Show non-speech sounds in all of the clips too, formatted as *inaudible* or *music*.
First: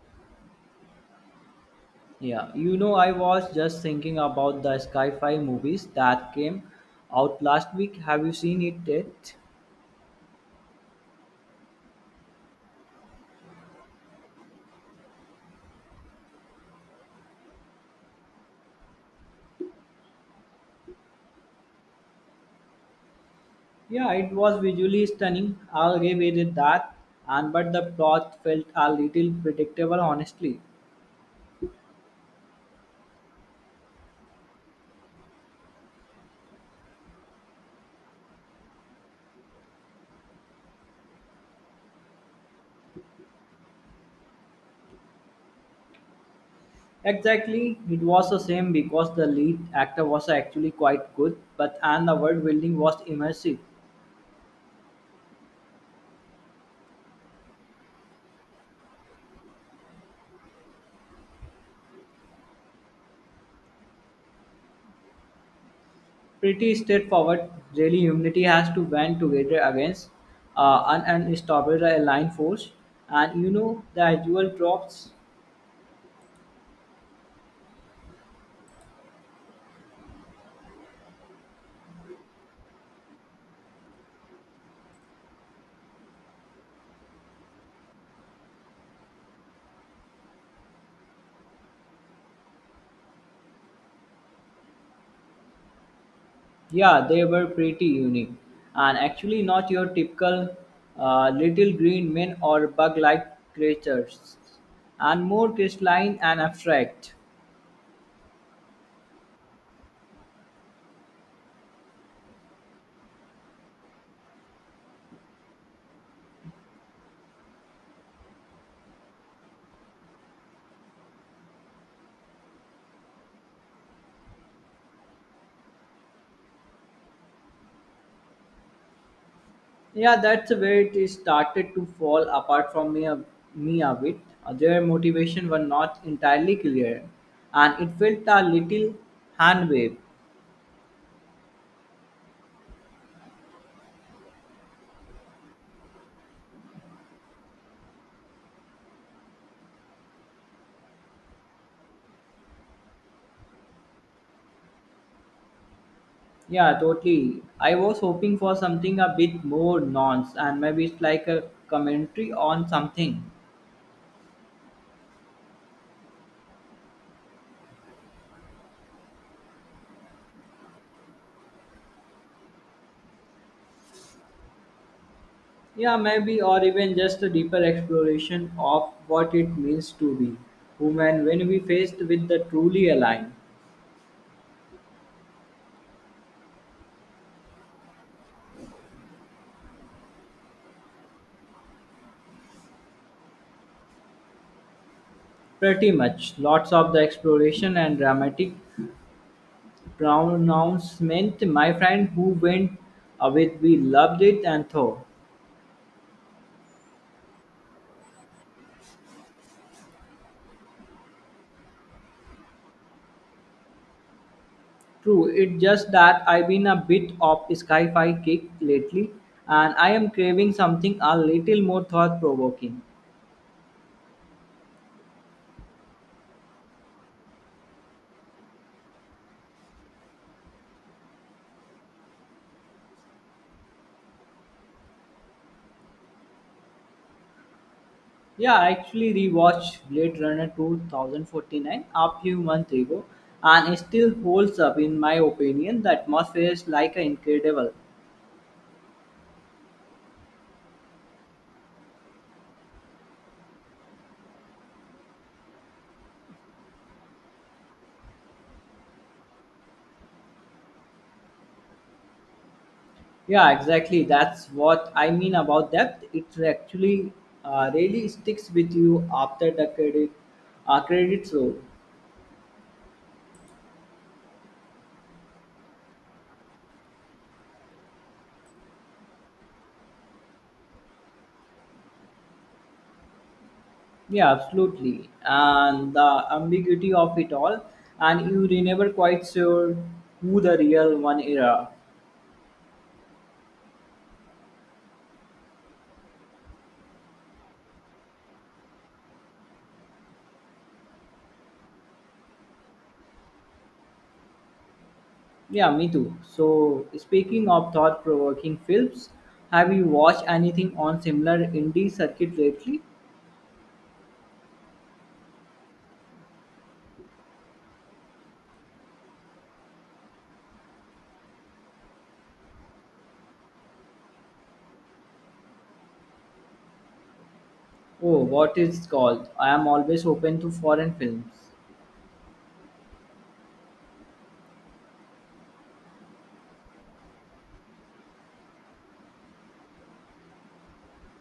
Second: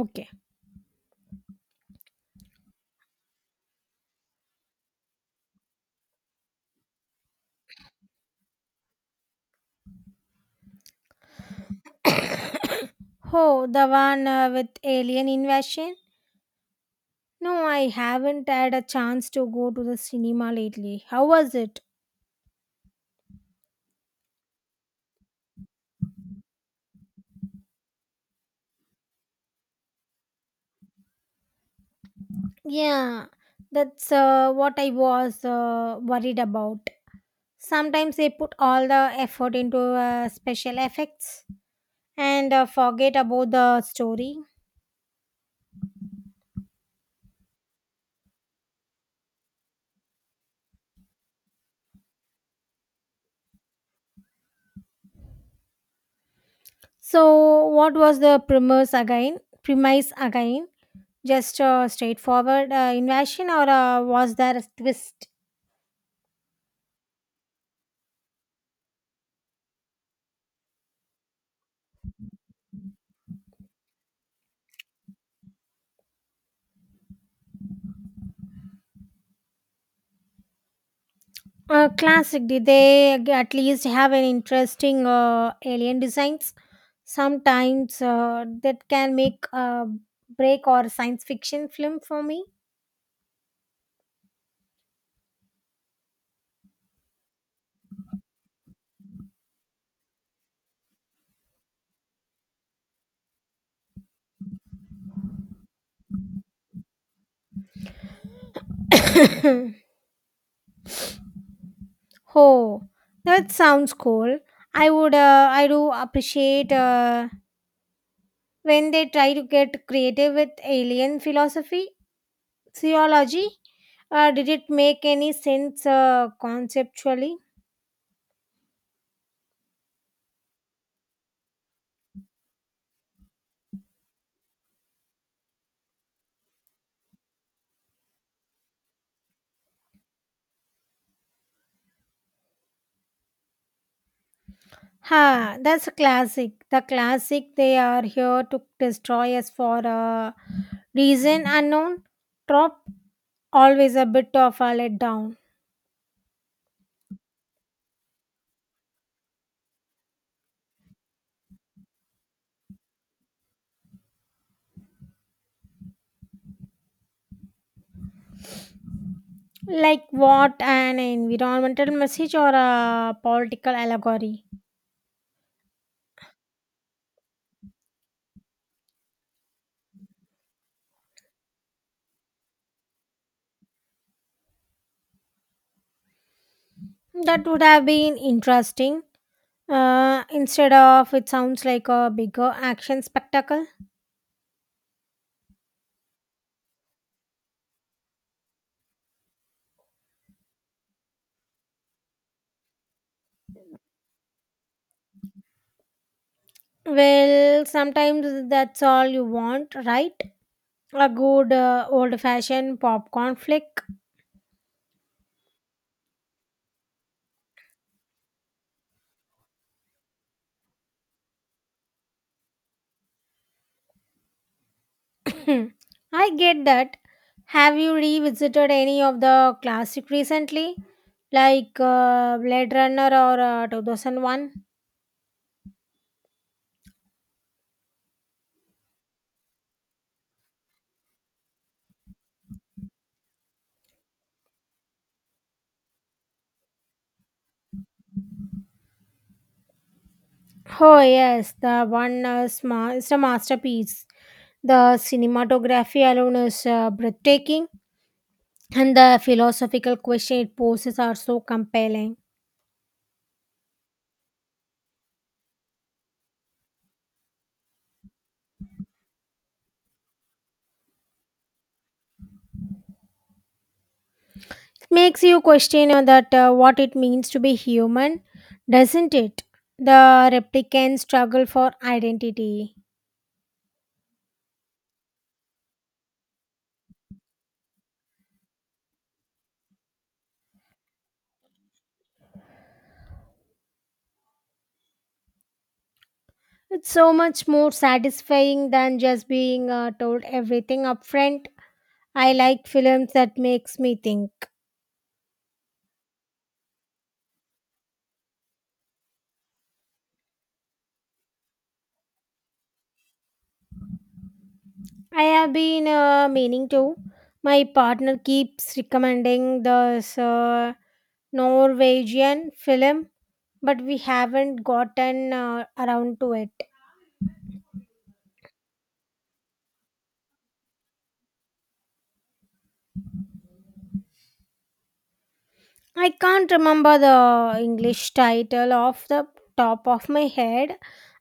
Okay. Yeah, you know, I was just thinking about the sci-fi movies that came out last week. Have you seen it yet? *coughs* Oh, the one with Alien Invasion? No, I haven't had a chance to go to the cinema lately. How was it? Yeah, it was visually stunning. I'll give it that. And but the plot felt a little predictable, honestly. Yeah, that's what I was worried about. Sometimes they put all the effort into special effects and forget about the story. Exactly, it was the same because the lead actor was actually quite good, but and the world building was immersive. So, what was the premise again? Just straightforward invasion, or was there a twist? Pretty straightforward. Really, humanity has to band together against an unstoppable alien force. And you know, the usual drops, Classic. Did they at least have an interesting alien designs? Sometimes that can make a break or science fiction film for me. *laughs* yeah, they were pretty unique. And actually, not your typical little green men or bug like creatures, and more crystalline and abstract. *coughs* oh, that sounds cool. I would. I do appreciate when they try to get creative with alien philosophy, theology. Did it make any sense conceptually? Yeah, that's where it started to fall apart from me a bit. Their motivation were not entirely clear, and it felt a little hand wave. Ha, that's a classic. The classic they are here to destroy us for a reason unknown. Trop always a bit of a letdown. Yeah, totally. I was hoping for something a bit more nuanced and maybe it's like a commentary on something. Like what, an environmental message or a political allegory? Yeah, maybe, or even just a deeper exploration of what it means to be human when we faced with the truly aligned. That would have been interesting. Instead of, it sounds like a bigger action spectacle. Pretty much, lots of the exploration and dramatic pronouncement. My friend who went with we loved it and thought. Well, sometimes that's all you want, right? A good old fashioned popcorn flick. True, it's just that I've been a bit of sci fi kick lately and I am craving something a little more thought provoking. *clears throat* I get that. Have you revisited any of the classic recently, like Blade Runner or 2001? Yeah, I actually rewatched Blade Runner 2049 a few months ago and it still holds up, in my opinion. The atmosphere is like a incredible. Oh yes, the one is a masterpiece. The cinematography alone is breathtaking, and the philosophical question it poses are so compelling. Yeah, exactly. That's what I mean about depth. It actually really sticks with you after the credits roll. Makes you question that what it means to be human, doesn't it? The replicants struggle for identity. Yeah, absolutely. And the ambiguity of it all, and you are never quite sure who the real one era. It's so much more satisfying than just being told everything upfront. I like films that makes me think. Yeah, me too. So, speaking of thought provoking films, have you watched anything on similar indie circuit lately? I have been meaning to. My partner keeps recommending this Norwegian film, but we haven't gotten around to it. Oh, what is it called? I am always open to foreign films. I can't remember the English title off the top of my head,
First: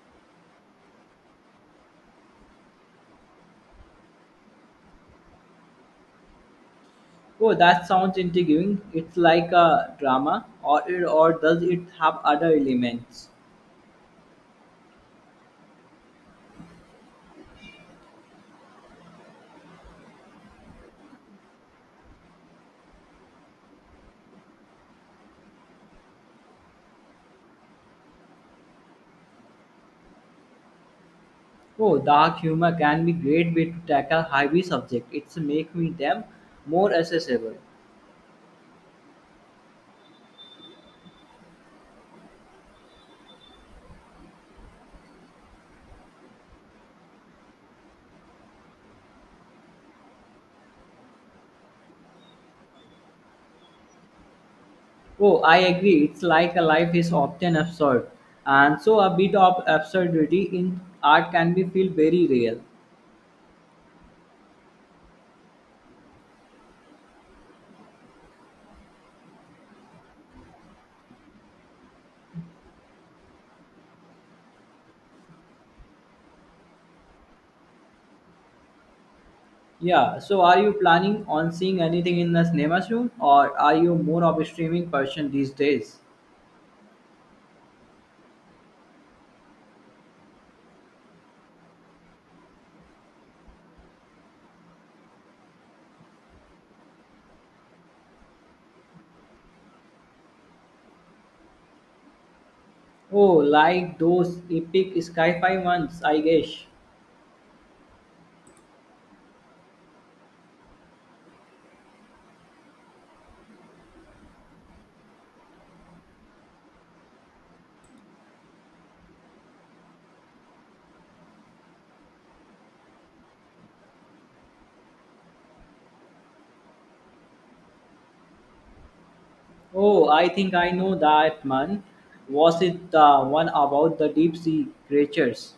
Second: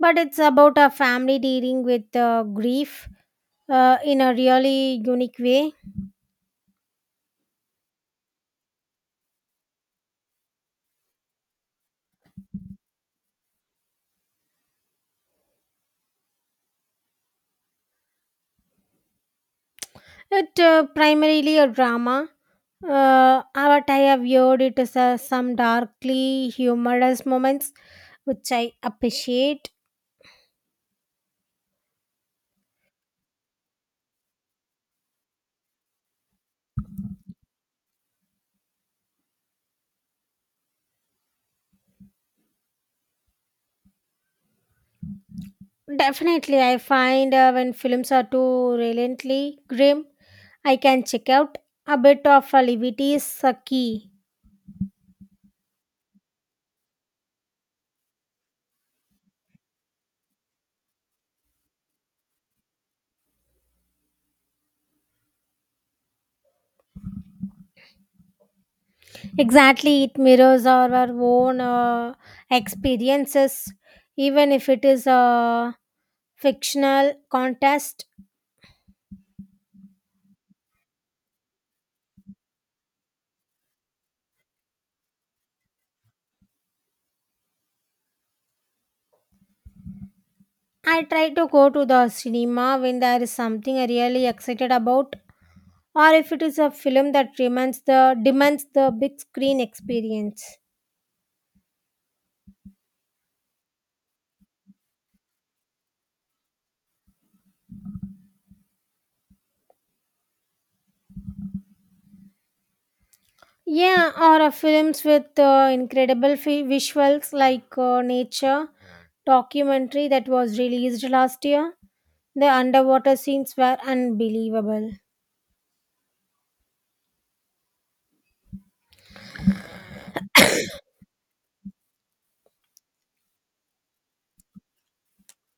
but it's about a family dealing with grief in a really unique way. Oh, that sounds intriguing. It's like a drama, or does it have other elements? It primarily a drama. What I have heard, it is some darkly humorous moments, which I appreciate. Oh, dark humor can be great way to tackle heavy subject. It's making them more accessible. Definitely, I find when films are too relentlessly grim, I can check out. A bit of a levity is a key. Oh, I agree. It's like a life is often absurd, and so a bit of absurdity in art can be feel very real. Exactly, it mirrors our own experiences, even if it is a fictional contest. Yeah. So, are you planning on seeing anything in the cinema soon, or are you more of a streaming person these days? I try to go to the cinema when there is something I really excited about, or if it is a film that demands the big screen experience. Oh, like those epic sci-fi ones, I guess. Yeah, or a films with incredible visuals, like nature documentary that was released last year. The underwater scenes were unbelievable. Oh, I think I know that man. Was it the one about the deep sea creatures?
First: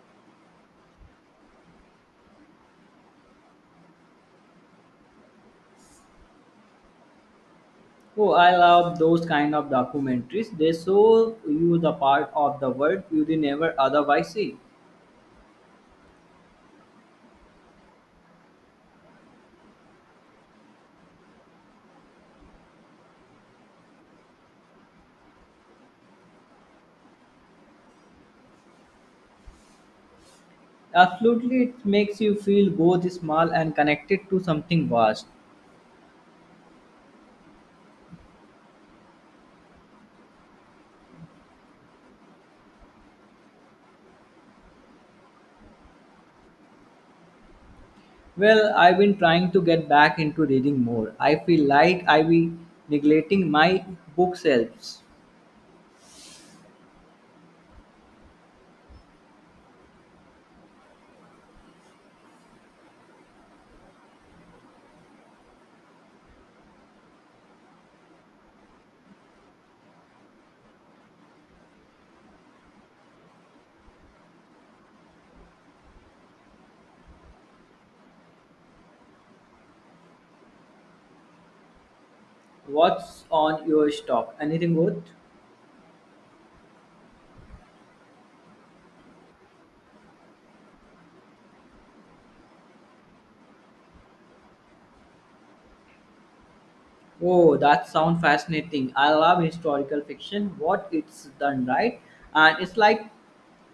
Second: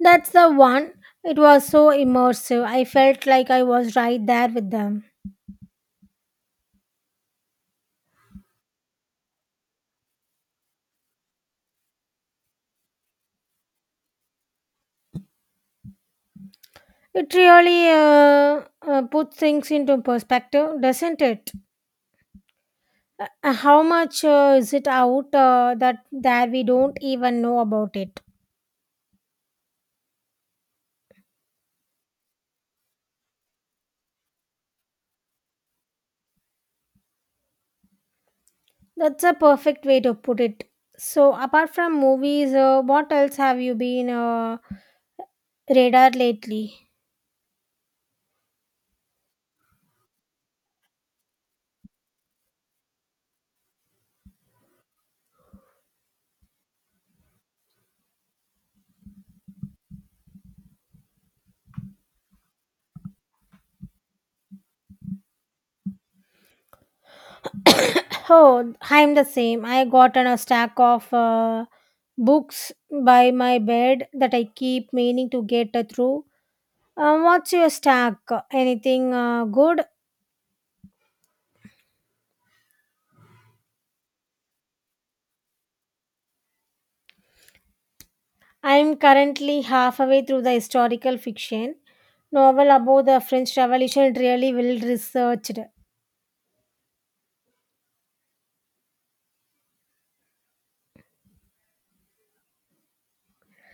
That's the one. It was so immersive. I felt like I was right there with them. Oh, I love those kind of documentaries. They show you the part of the world you would never otherwise see. It really puts things into perspective, doesn't it? How much is it out that we don't even know about it? Absolutely, it makes you feel both small and connected to something vast. That's a perfect way to put it. So, apart from movies, what else have you been radar lately? Well, I've been trying to get back into reading more. I feel like I've been neglecting my bookshelves. *coughs* Oh, I'm the same. I gotten a stack of books by my bed that I keep meaning to get through. What's your stack? Anything good? What's on your stock? Anything good? I'm currently halfway through the historical fiction novel about the French Revolution. It really well researched. Oh, that sounds fascinating. I love historical fiction, what it's done right, and it's like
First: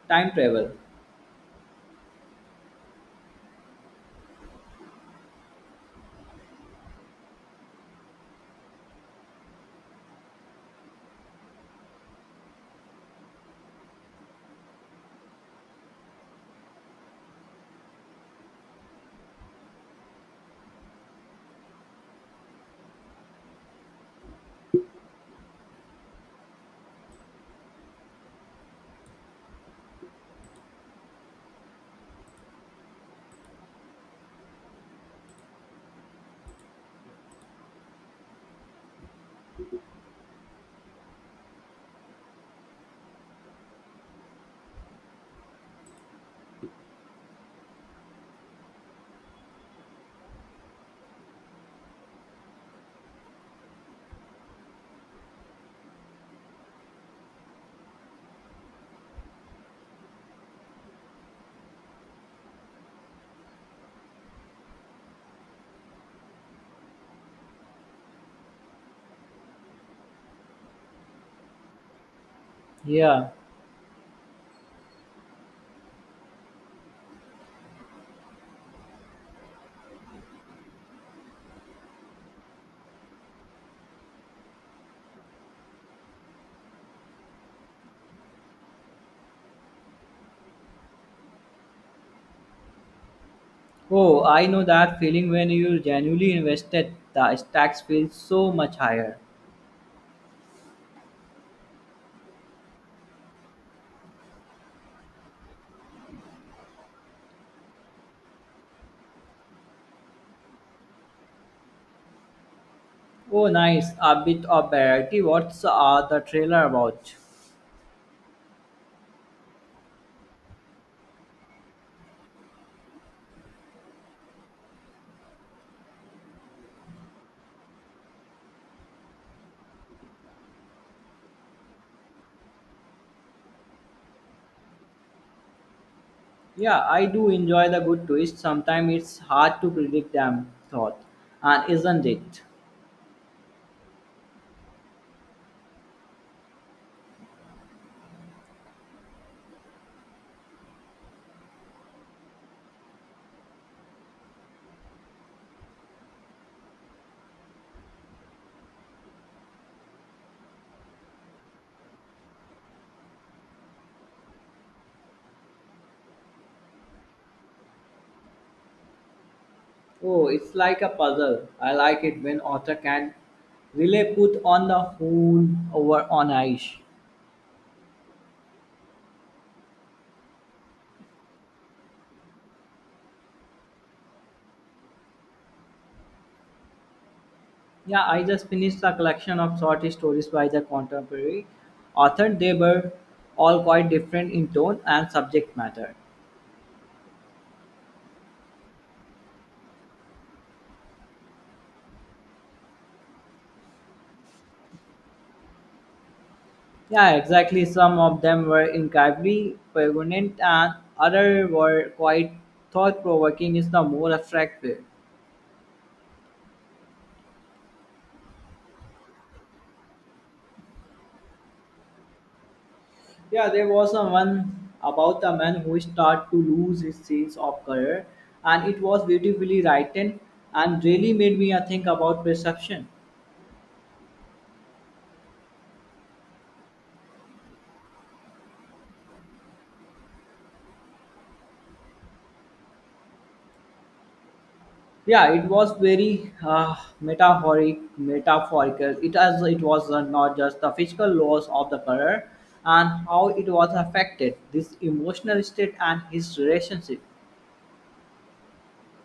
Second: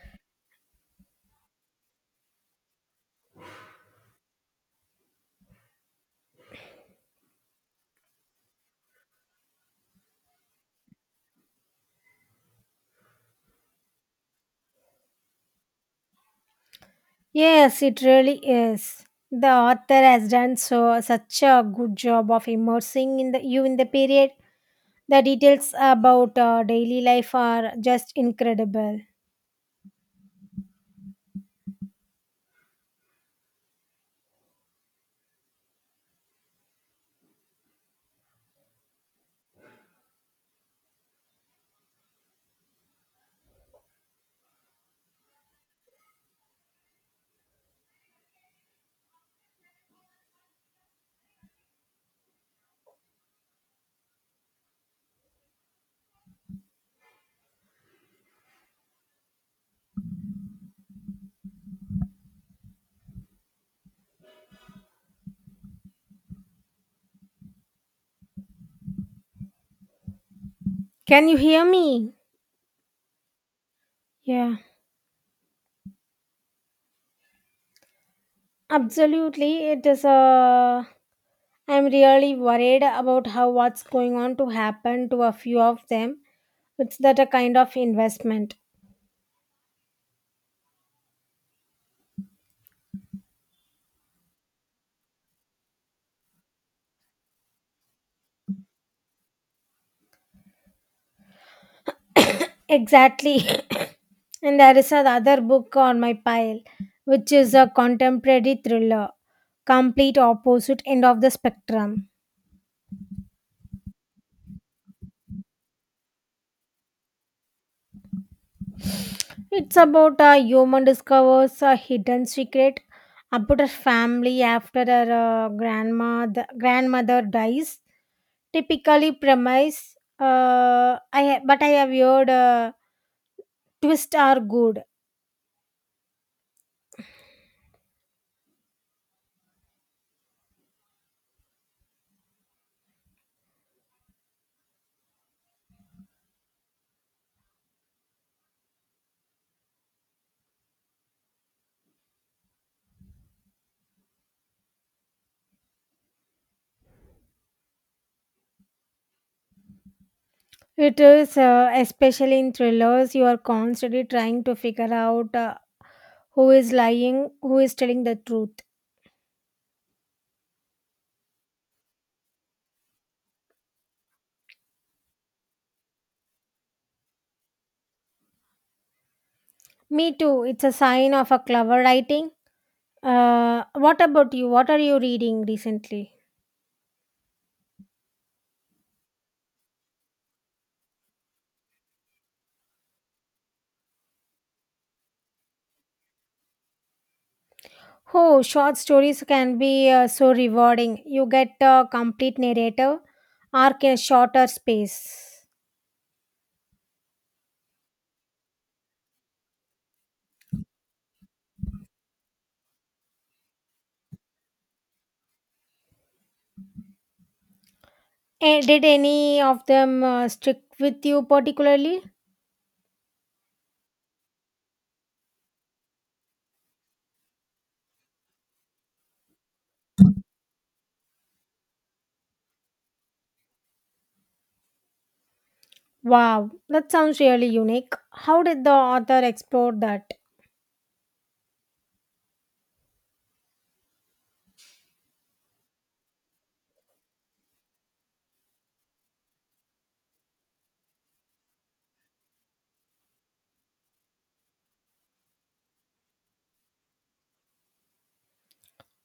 time travel. Yes, it really is. The author has done so such a good job of immersing in the you in the period. The details about daily life are just incredible. Can you hear me? Yeah. Yeah. Absolutely, it is a. I'm really worried about how what's going on to happen to a few of them. It's that a kind of investment. Oh, I know that feeling when you're genuinely invested, the stakes feel so much higher. Exactly. *coughs* And there is another book on my pile, which is a contemporary thriller, complete opposite end of the spectrum. Oh, nice. A bit of variety. What's the trailer about? It's about a human discovers a hidden secret about her family after her grandma grandmother dies. Typically premise, but I have heard twists are good. Yeah, I do enjoy the good twist. Sometimes it's hard to predict them, thought, and isn't it? It is especially in thrillers, you are constantly trying to figure out who is lying, who is telling the truth. Oh, it's like a puzzle. I like it when author can really put on the whole over on ice. Me too, it's a sign of a clever writing. What about you, what are you reading recently? Yeah, I just finished a collection of short stories by the contemporary author. They were all quite different in tone and subject matter. Oh, short stories can be so rewarding, you get a complete narrative arc in a shorter space. Yeah, exactly. Some of them were incredibly poignant and other were quite thought-provoking in the more abstract way. Eh, did any of them stick with you particularly? Yeah, there was a one about a man who started to lose his sense of color, and it was beautifully written and really made me think about perception. Wow, that sounds really unique. How did the author explore that? Yeah, it was very metaphorical. It as it was not just the physical loss of the color and how it was affected this emotional state and his relationship.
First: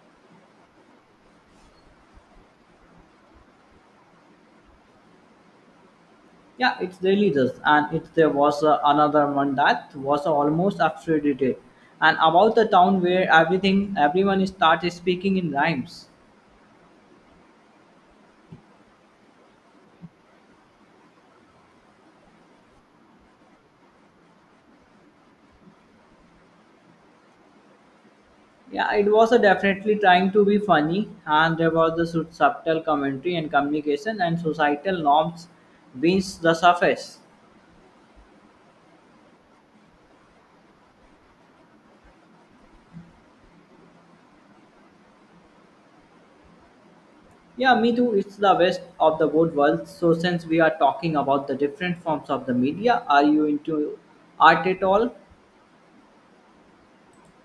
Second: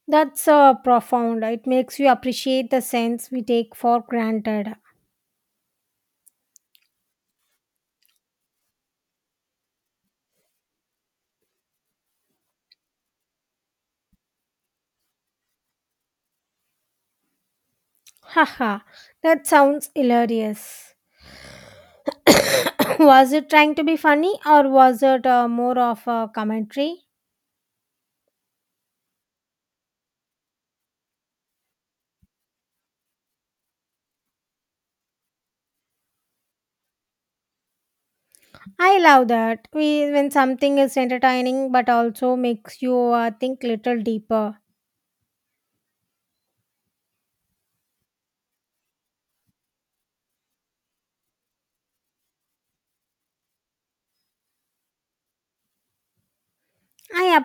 That's profound. It makes you appreciate the sense we take for granted. Yeah, it's religious, and it there was another one that was almost absurdity, and about the town where everything everyone started speaking in rhymes. Haha, that sounds hilarious. *coughs* *clears throat* Was it trying to be funny, or was it more of a commentary? Yeah, it was definitely trying to be funny, and there was the subtle commentary and communication and societal norms beneath the surface. I love that. We, when something is entertaining but also makes you think little deeper. Yeah, me too. It's the best of the both worlds. So since we are talking about the different forms of the media, are you into art at all? I